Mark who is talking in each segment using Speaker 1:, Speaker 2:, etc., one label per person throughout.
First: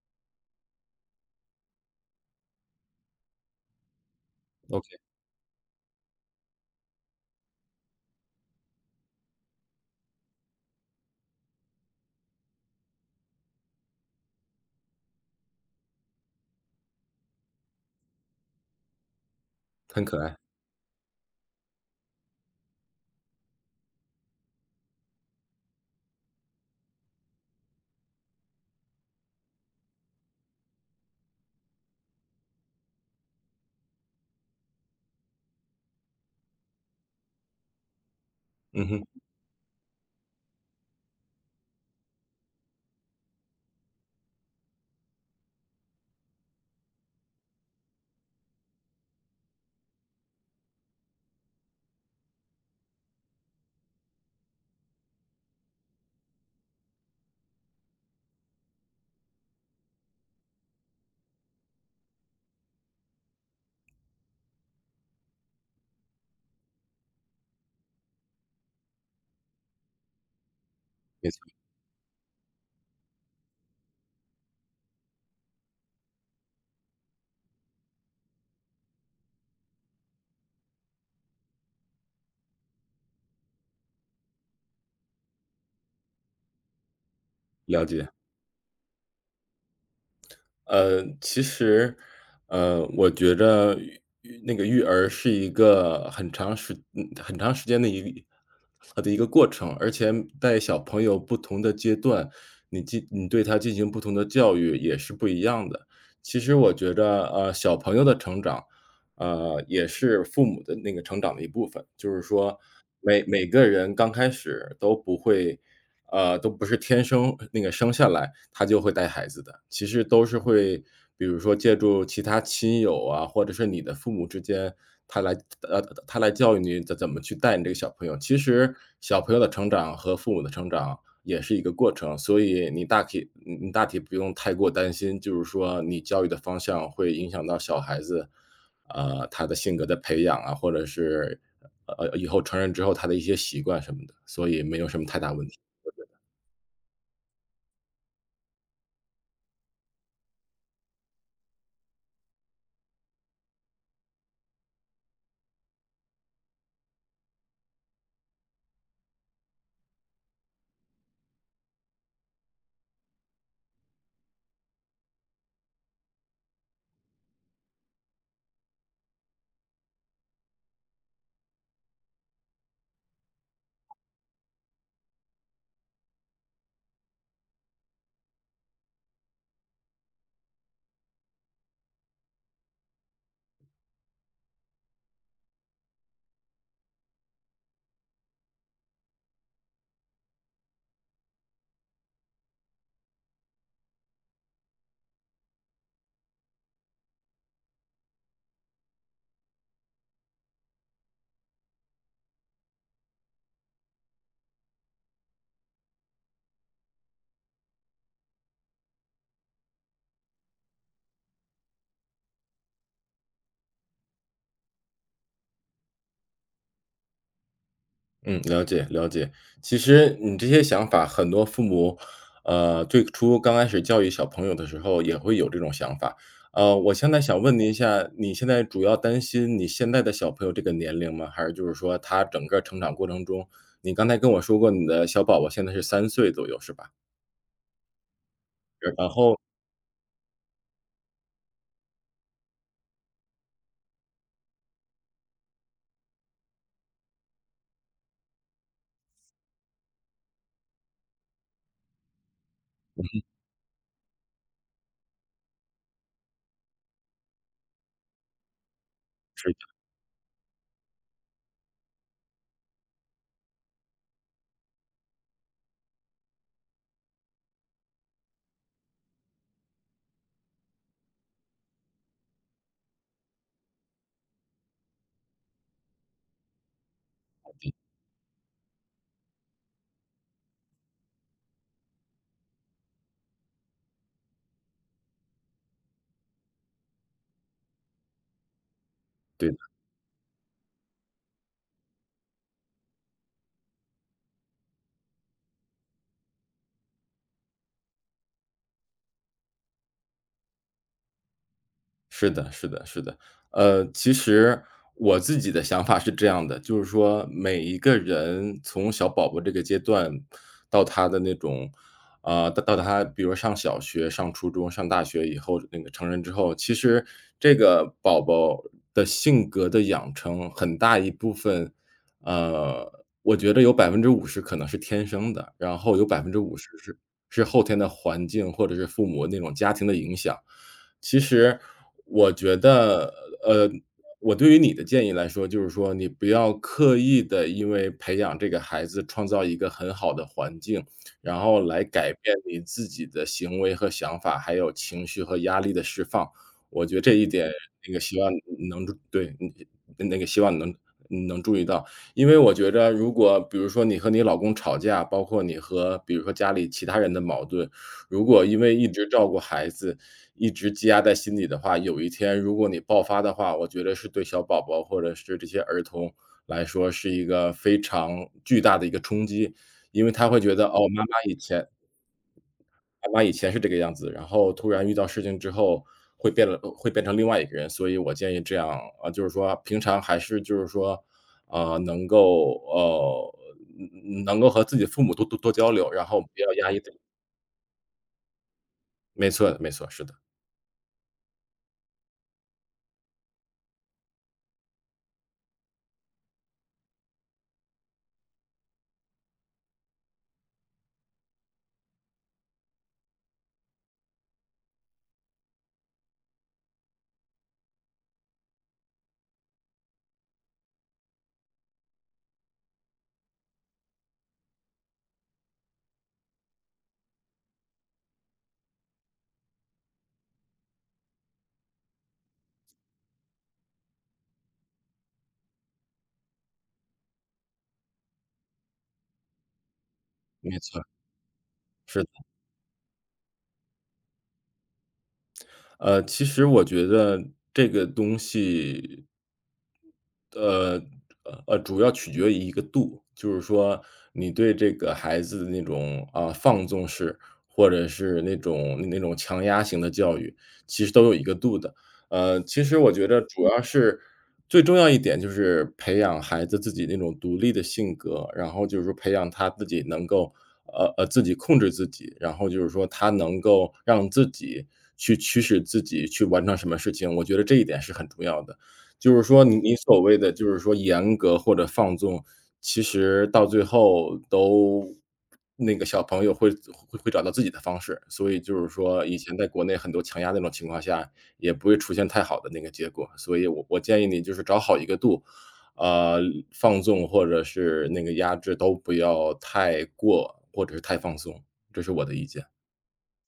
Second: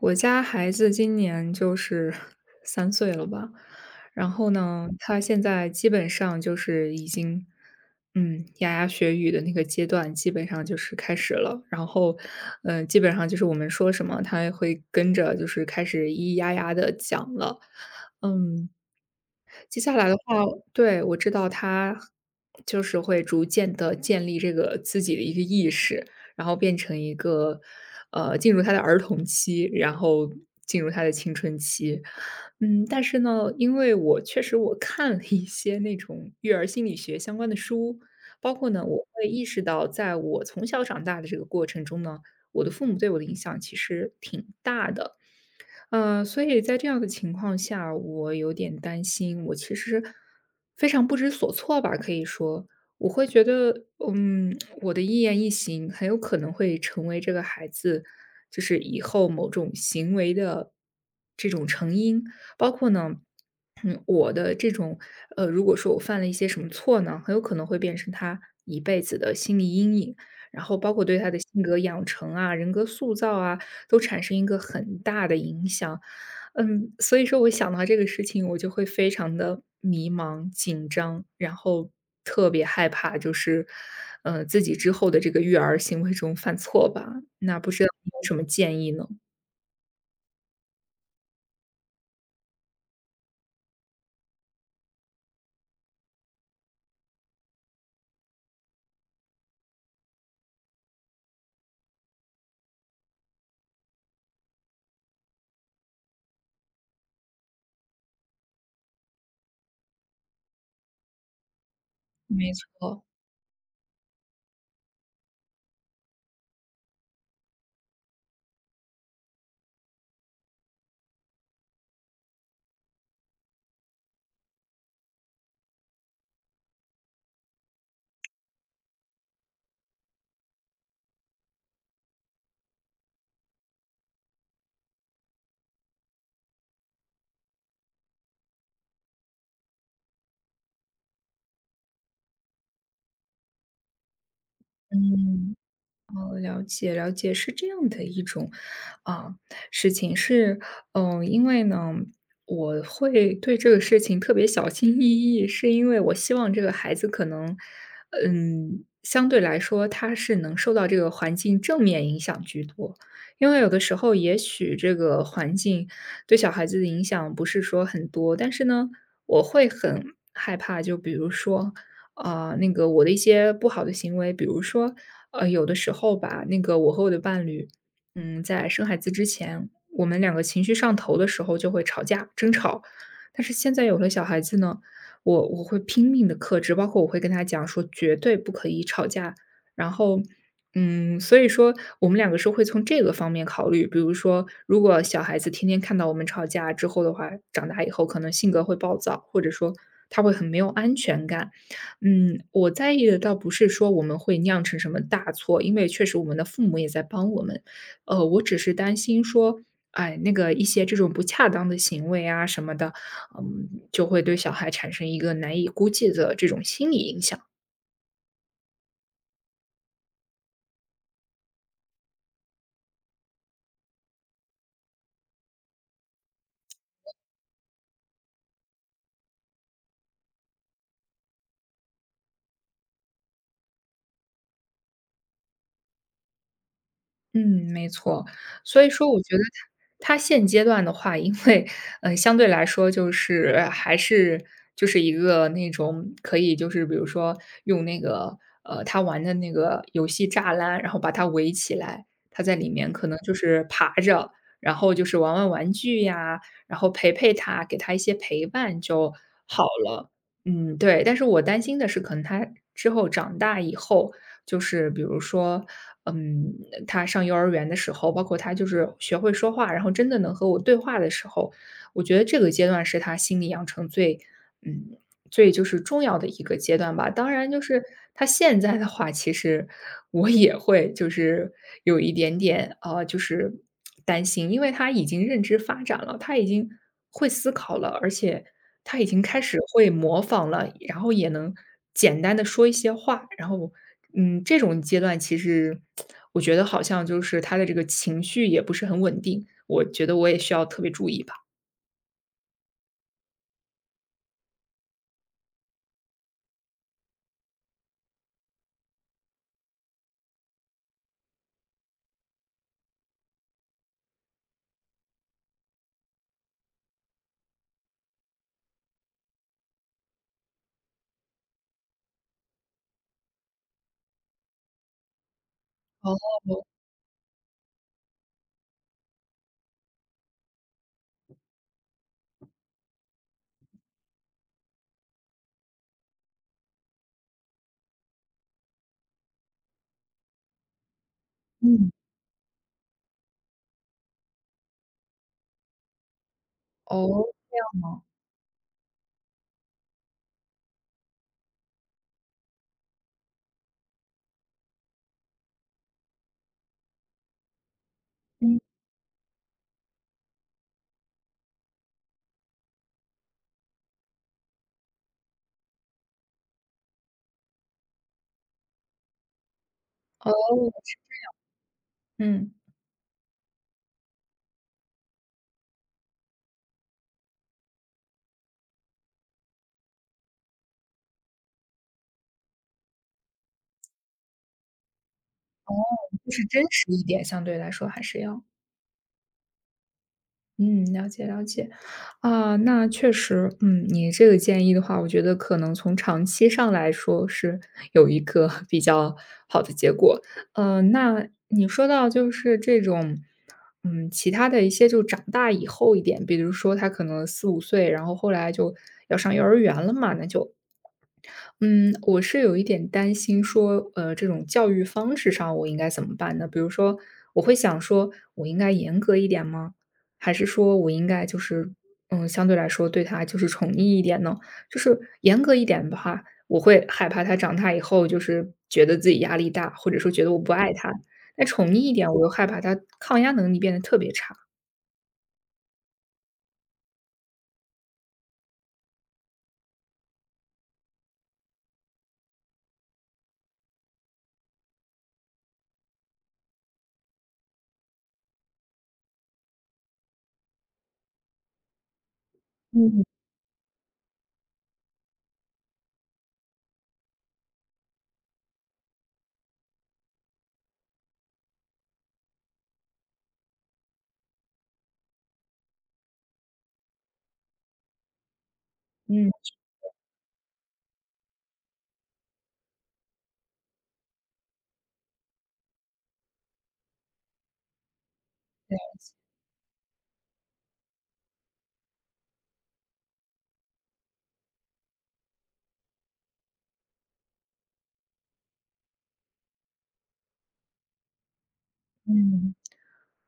Speaker 1: 我家孩子今年就是 3岁了吧，然后呢，
Speaker 2: OK。
Speaker 1: 他现在基本上就是已经嗯，牙牙学语的那个阶段，基本上就是开始了，然后呃，基本上就是我们说什么，他也会跟着，就是开始咿咿呀呀地讲了。嗯，接下
Speaker 2: 很
Speaker 1: 来的
Speaker 2: 可爱。
Speaker 1: 话对，我知道他就是会逐渐地建立这个自己的一个意识，然后变成一个呃，进入他的儿童期，然后进入他的青春期。嗯，但是呢，因为我确实我看了一些那种育儿心理学相关的书，包括呢，
Speaker 2: 嗯
Speaker 1: 我
Speaker 2: 哼。
Speaker 1: 会意识到在我从小长大的这个过程中呢，我的父母对我的影响其实挺大的。呃，所以在这样的情况下，我有点担心，我其实非常不知所措吧，可以说。我会觉得，嗯，我的一言一行很有可能会成为这个孩子，就是以后某种行为的这种成因，包括呢，我的这种呃，如果说我犯了一些什么错呢，很有可能会变成他一辈子的心理阴影。然后包括对他
Speaker 2: 没
Speaker 1: 的
Speaker 2: 错。
Speaker 1: 性格养成啊、人格塑造啊，都产生一个很大的影响。嗯，所以说，我想到这个事情，我就会非常地迷茫、紧张，然后特别害怕，就是呃，自己之后的这个育儿行为中犯错吧。那不知
Speaker 2: 了
Speaker 1: 道
Speaker 2: 解。
Speaker 1: 你有什么建议呢？
Speaker 2: 呃，其实，呃，我觉着育育那个育儿是一个很长时嗯，很长时间的一个一呃，的一个过程。而且在小朋友不同的阶段，你进你对他进行不同的教育也是不一样的。其实我觉着，呃，小朋友的成长，呃，也是父母的那个成长的一部分。就是
Speaker 1: 没
Speaker 2: 说
Speaker 1: 错。
Speaker 2: 每每个人刚开始都不会呃，都不是天生那个生下来他就会带孩子的，其实都是会，比如说，借助其他亲友啊，或者是你的父母之间，他来呃，的，呃，的他来教育你怎怎么去带你这个小朋友。其实小朋友的成长和父母的成长也是一个过程。所以你大体嗯嗯，你大体不用太过担心，就是说你教育的方向会影响到小孩子，呃，他的性格的培养啊，或者是，呃，呃呃，以后成人之后他的一些习惯什么的，所以没有什么太大问
Speaker 1: 嗯，
Speaker 2: 题，我觉得。
Speaker 1: 哦，了解了解。是这样的一种啊，事情是嗯，因为呢，我会对这个事情特别小心翼翼，是因为我希望这个孩子可能嗯，相对来说他是能受到这个环境正面影响居多。因为有的时候，也许这个环境对小孩子的影响不是说很多，但是呢，我会很害怕，就比如说，呃，那个我的一些不好的行为，比如说，呃，有的时候吧，那个我和我的伴侣，嗯，在生孩子之前，我们两个情绪上头的时候，就会吵架、争吵。但是现在有了小孩子呢，我我会拼命地克制，包括我会跟他讲说：“绝对不可以吵架。”然后嗯，所以说，我们两个说会从这个方面考虑，比如说如果小孩子天天看到我们吵架之后的话，长大以后可能性格会暴躁，或者说他会很没有安全感。嗯，我在意的倒不是说我们会酿成什么大错，因为确实我们的父母也在帮我们。呃，我只是担心说，哎，那个一些这种不恰当的行为啊什么的，嗯，就会对小孩产生一个难以估计的这种心理影响。
Speaker 2: 嗯，了解，了解。其实，你这些想法很多父母，呃最初刚开始教育小朋友的时候也会有这种想法。呃，我现在想问您一下，你现在主要担心你现在的小朋友这个年龄吗？还是就是说他整个儿成长过程中你刚才跟我说过，你的小宝宝现在是3岁左右是吧？
Speaker 1: 嗯，没错，所以
Speaker 2: 是，然
Speaker 1: 说我觉
Speaker 2: 后
Speaker 1: 得他他现阶段的话，因为，呃相对来说就是，还是就是一个那种可以就是比如说，用那个，呃他玩的那个游戏栅栏，然后把他围起来，他在里面
Speaker 2: 嗯
Speaker 1: 可能
Speaker 2: 哼。
Speaker 1: 就是爬着，然后就是玩玩玩具呀，然后陪陪他，给他一些陪伴，就
Speaker 2: 是的。
Speaker 1: 好了。嗯对，但是我担心的是可能他之后长大以后，就是比如说，嗯，呃他上幼儿园的时候，包括他就是学会说话，然后真的能和我对话的时候，我觉得这个阶段是他心里养成最，嗯，最就是重要的一个阶段吧，当然就是他现在的话，其实，我也会就是，有一点点啊，就是，担心。因为他已经认知发展了，他已经会思考了，而且，他已经开
Speaker 2: 对
Speaker 1: 始
Speaker 2: 的。
Speaker 1: 会模仿了，然后也能简单地说一些话，然后，嗯，这种阶段其实 我觉得好像就是他的这个情绪也不是很稳定，我觉得我也需要特别注意吧。
Speaker 2: 是的，是的，是的。呃，其实我自己的想法是这样的，就是说每一个人从小宝宝这个阶段到他的那种呃到他比如上小学，上初中，上大学以后那个成人之后，其实这个宝宝的性格的养成很大一部分，呃，我觉得有50%可能是天生的，然后有百分之五
Speaker 1: 哦。
Speaker 2: 十是是后天的环境或者是父母那种家庭的影响。其实我觉得呃我对于你的建议来说，就是说你不要刻意地因为培养这个孩子创造一个很好的环境，然后来
Speaker 1: 嗯。
Speaker 2: 改变你自己的行为和想法，还有情绪和压力的释放。我觉得这
Speaker 1: 哦，
Speaker 2: 一点
Speaker 1: 这样
Speaker 2: 那个
Speaker 1: 哦。
Speaker 2: 希望能对，那那个希望能能注意到。因为我觉得如果比如说你和你老公吵架，包括你和比如说家里其他人的矛盾，如果
Speaker 1: 嗯。
Speaker 2: 因为一直照顾孩子，一直积压在心里的话，有一天如果你爆发的话，我觉得是对小宝宝或者是这些儿童来说是一个非常巨大的一个冲击。因为他
Speaker 1: 哦
Speaker 2: 会觉得，哦，
Speaker 1: 是
Speaker 2: 妈妈以前
Speaker 1: 这样。嗯。
Speaker 2: 妈妈以前是这个样子，然后突然遇到事情之后会变得更会变成另外一个人，所以我建议这样呃就是说平常还是就是说呃能够哦能能够和自己的父母多多多交
Speaker 1: 哦，
Speaker 2: 流，然后不
Speaker 1: 就是
Speaker 2: 要
Speaker 1: 真
Speaker 2: 压抑
Speaker 1: 实
Speaker 2: 着。
Speaker 1: 一点，相对来说还是要。
Speaker 2: 没错，没错，是的。
Speaker 1: 嗯，了解了解。啊，那确实嗯，你这个建议的话，我觉得可能从长期上来说，是有一个比较好的结果。呃，那你说到就是这种嗯，其他的一些，就长大以后一点，比如说，他可能4、5岁，然后后来就要上幼儿园了嘛，那就嗯，我是有一点担心说呃，这种教育方式上，我应该怎么办呢？比如说我会想说，我应该严格一点吗？还是说，我应该就是嗯，相对来说，对他就是宠溺一点呢？就是严格一点的话，我会害怕他长大以后，就是觉得自己压力大，或者说觉得我不
Speaker 2: 没
Speaker 1: 爱
Speaker 2: 错。
Speaker 1: 他，那宠溺一
Speaker 2: 是
Speaker 1: 点，
Speaker 2: 的。
Speaker 1: 我又害怕他抗压能力变得特别差。
Speaker 2: 呃，其实我觉得这个东西呃，呃，主要取决于一个度，就是说，你对这个孩子的那种呃，放纵式，或者是那种那种强压型的教育，其实都有一个度的。呃，其实我
Speaker 1: 嗯。
Speaker 2: 觉得主要是最重要一点就是培养孩子自己那种独立的性格，然后就是培养他，自己能够呃，呃，自己控制自己，然后就是说，他能够让自己去驱使自己去完成什么事情，我觉得这一点是很重要的。就是
Speaker 1: 嗯。
Speaker 2: 说，
Speaker 1: 是
Speaker 2: 你你
Speaker 1: 的。
Speaker 2: 所谓的就是说严格或者放纵，其实到最后都那个小朋友，会会找到自己的方式，所以就是
Speaker 1: 了解。
Speaker 2: 说，以前在国内很多强压那种情况下，也不会出现太好的那个结果。所以我我建议你就是找好一个度。呃，放纵或者是那个压制，都不要太过，或者是太放松，这是我的意见。
Speaker 1: 嗯。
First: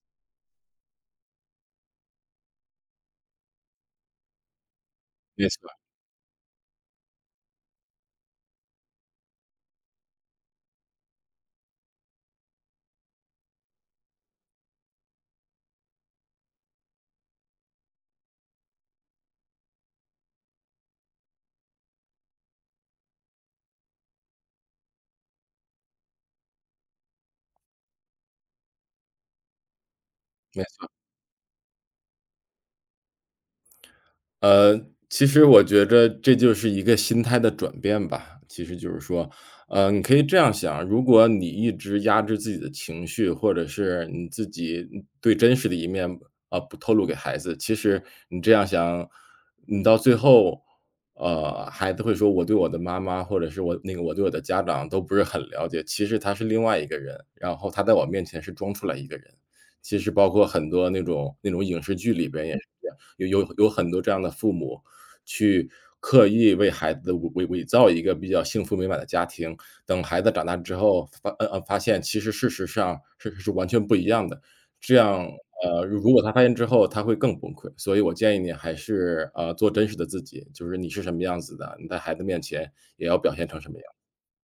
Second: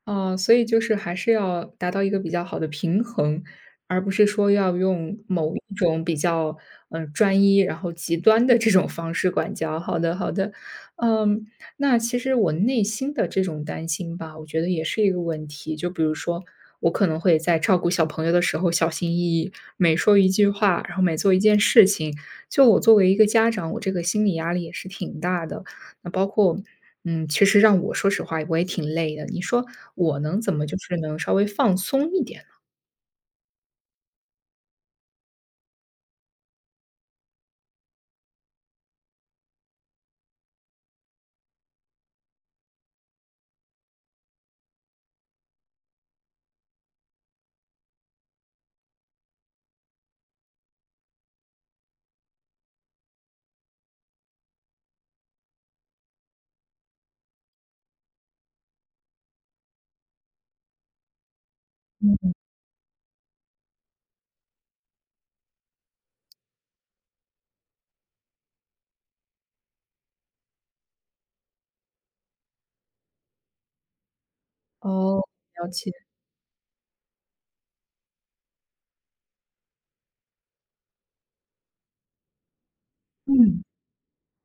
Speaker 1: 啊，所以就是还是要达到一个比较好的平衡，而不是说，要用
Speaker 2: 没
Speaker 1: 某
Speaker 2: 错。
Speaker 1: 一种比较呃，专一，然后极端的 这种方式管教，好的好的。嗯，那其实我内心的这种担心吧，我觉得也是一个问题，就比如说，我可能会在照顾小朋友的时候小心翼翼，每说一句话，然后每做一件事情，就我作为一个家长，我这个心理压力也是挺大的，那包括，嗯，其实让我说实话我也挺累的，你说，我能怎
Speaker 2: 没
Speaker 1: 么就
Speaker 2: 错。
Speaker 1: 是能稍微放松一点呢？
Speaker 2: 呃，其实我觉得这就是一个心态的转变吧，其实就是说呃你可以这样想，如果你一直压制自己的情绪，或者是你自己，嗯最真实的一面呃不透露给孩子，其实你这样想，你到最后，呃，孩子会说我对我的妈妈或者是我那个我对我的家长都不是很了解，其实他是另外一个人，然后他在我面前是装出来一个人。其实包括很多那种那种影视剧
Speaker 1: 嗯
Speaker 2: 里
Speaker 1: 嗯。
Speaker 2: 边也是这样，有有有很多这样的父母去刻意为孩子的伪伪伪造一个比较幸福美满的家庭，等孩子长大之后，发呃呃发现其实事实上事实完全不一样的，这
Speaker 1: 哦，
Speaker 2: 样
Speaker 1: 了
Speaker 2: 呃，
Speaker 1: 解。
Speaker 2: 如如果他发现之后他会更崩溃，所以我建议你还是，呃，做真实的自己，就是你是什么样子的，你在孩子面前也要表现成
Speaker 1: 嗯，
Speaker 2: 什么样。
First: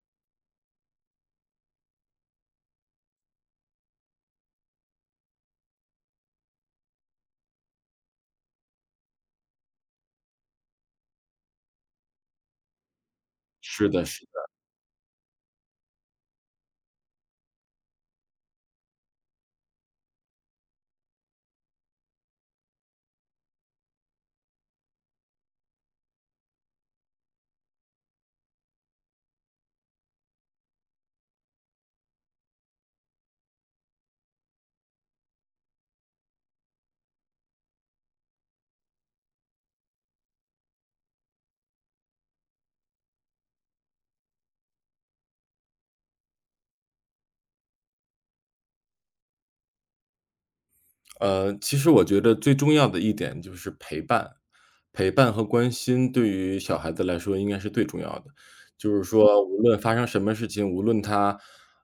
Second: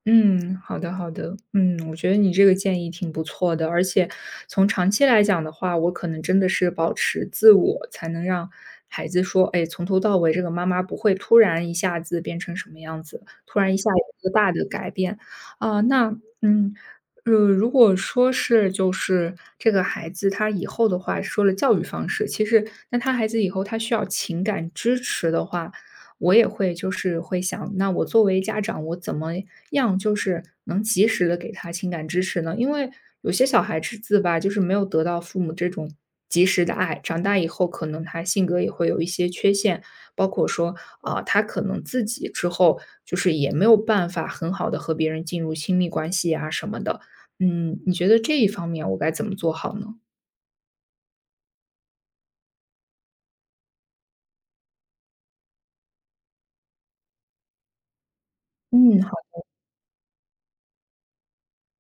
Speaker 1: 嗯，好的好的，嗯，我觉得你这个建议挺不错的，而且从长期来讲的话，我可能真的是保持自我，才能让孩子说，哎，从头到尾这个妈妈不会突然一下子变成什么样子，突然一
Speaker 2: 是
Speaker 1: 下子
Speaker 2: 的，是
Speaker 1: 一个
Speaker 2: 的。
Speaker 1: 大的改变，啊，那，嗯，呃，如果说是就是这个孩子他以后的话说了教育方式，其实那他孩子以后，他需要情感支持的话，我也会就是会想，那我作为家长，我怎么样就是能及时地给他情感支持呢？因为有些小孩子吧，就是没有得到父母这种及时的爱，长大以后可能他性格也会有一些缺陷，包括说，呃，他可能自己之后就是也没有办法很好地和别人进入亲密关系呀什么的，嗯，你觉得这一方面我该怎么做好呢？
Speaker 2: 呃，其实我觉着最重要的一点就是陪伴。陪伴和关心对于小孩子来说应该是最重要的。就
Speaker 1: 嗯，
Speaker 2: 是
Speaker 1: 好的。
Speaker 2: 说无论发生什么事情，无论他，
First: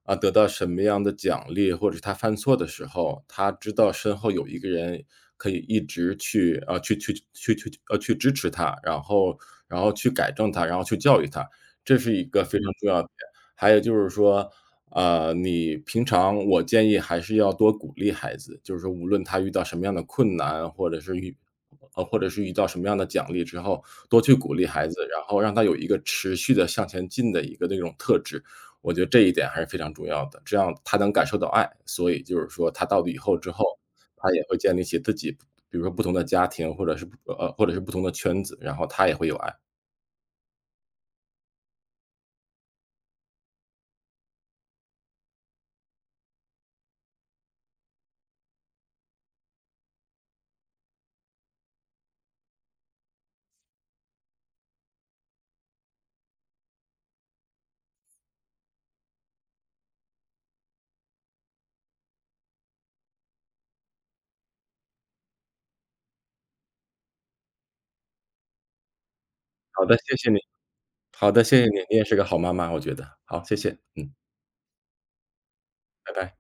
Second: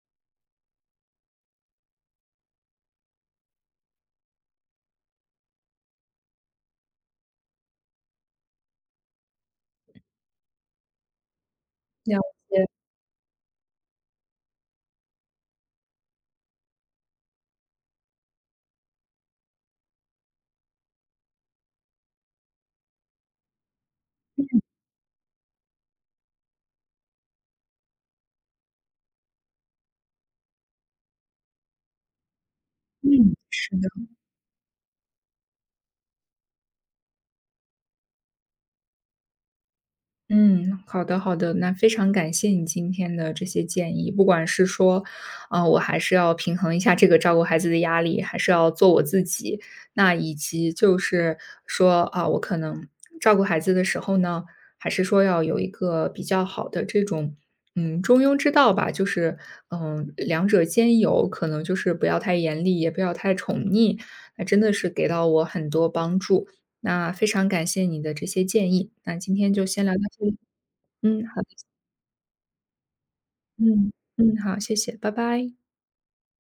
Speaker 2: 啊，得到什么样的奖励，或者他犯错的时候，他知道身后有一个人可以一直去啊，去去去去呃，去支持他，然后然后去改正他，然后去教育他，这是
Speaker 1: 了
Speaker 2: 一个非
Speaker 1: 解。
Speaker 2: 常重要的点。还有就是说，呃，你平常我建议还是要多鼓励孩子，就是说无论他遇到什么样的困难，或者是遇呃，或者是遇到什么样的奖励之后，多去鼓
Speaker 1: 嗯。
Speaker 2: 励孩子，然后让他有一个持续地向前进的一个那种特质，我觉得这一点还是非常重要的。这样他能感受到爱，所以就是说他到了以
Speaker 1: 嗯，
Speaker 2: 后之后，
Speaker 1: 是的。
Speaker 2: 他也会建立起自己比如说不同的家庭或者是，呃，呃，或者是不同的圈子，然后他也会有爱。
Speaker 1: 嗯，好的好的，那非常感谢你今天的这些建议。不管是说，啊，我还是要平衡一下这个照顾孩子的压力，还是要做我自己。那以及就是说，啊，我可能照顾孩子的时候呢，还是说要有一个比较好的这种，嗯，中庸之道吧。就是，嗯，两者兼有，可能就是不要太严厉，也不要太宠腻。那真的是给到我很多帮助，那非常感谢你的这些建议，那今天就先
Speaker 2: 好
Speaker 1: 聊
Speaker 2: 的，
Speaker 1: 到
Speaker 2: 谢
Speaker 1: 这
Speaker 2: 谢
Speaker 1: 里。
Speaker 2: 你。
Speaker 1: 嗯，
Speaker 2: 好
Speaker 1: 好。
Speaker 2: 的，谢谢你。你也是个好妈妈，我觉得。好，谢谢，
Speaker 1: 嗯，
Speaker 2: 嗯。
Speaker 1: 嗯，好，谢谢，拜拜。
Speaker 2: 拜拜。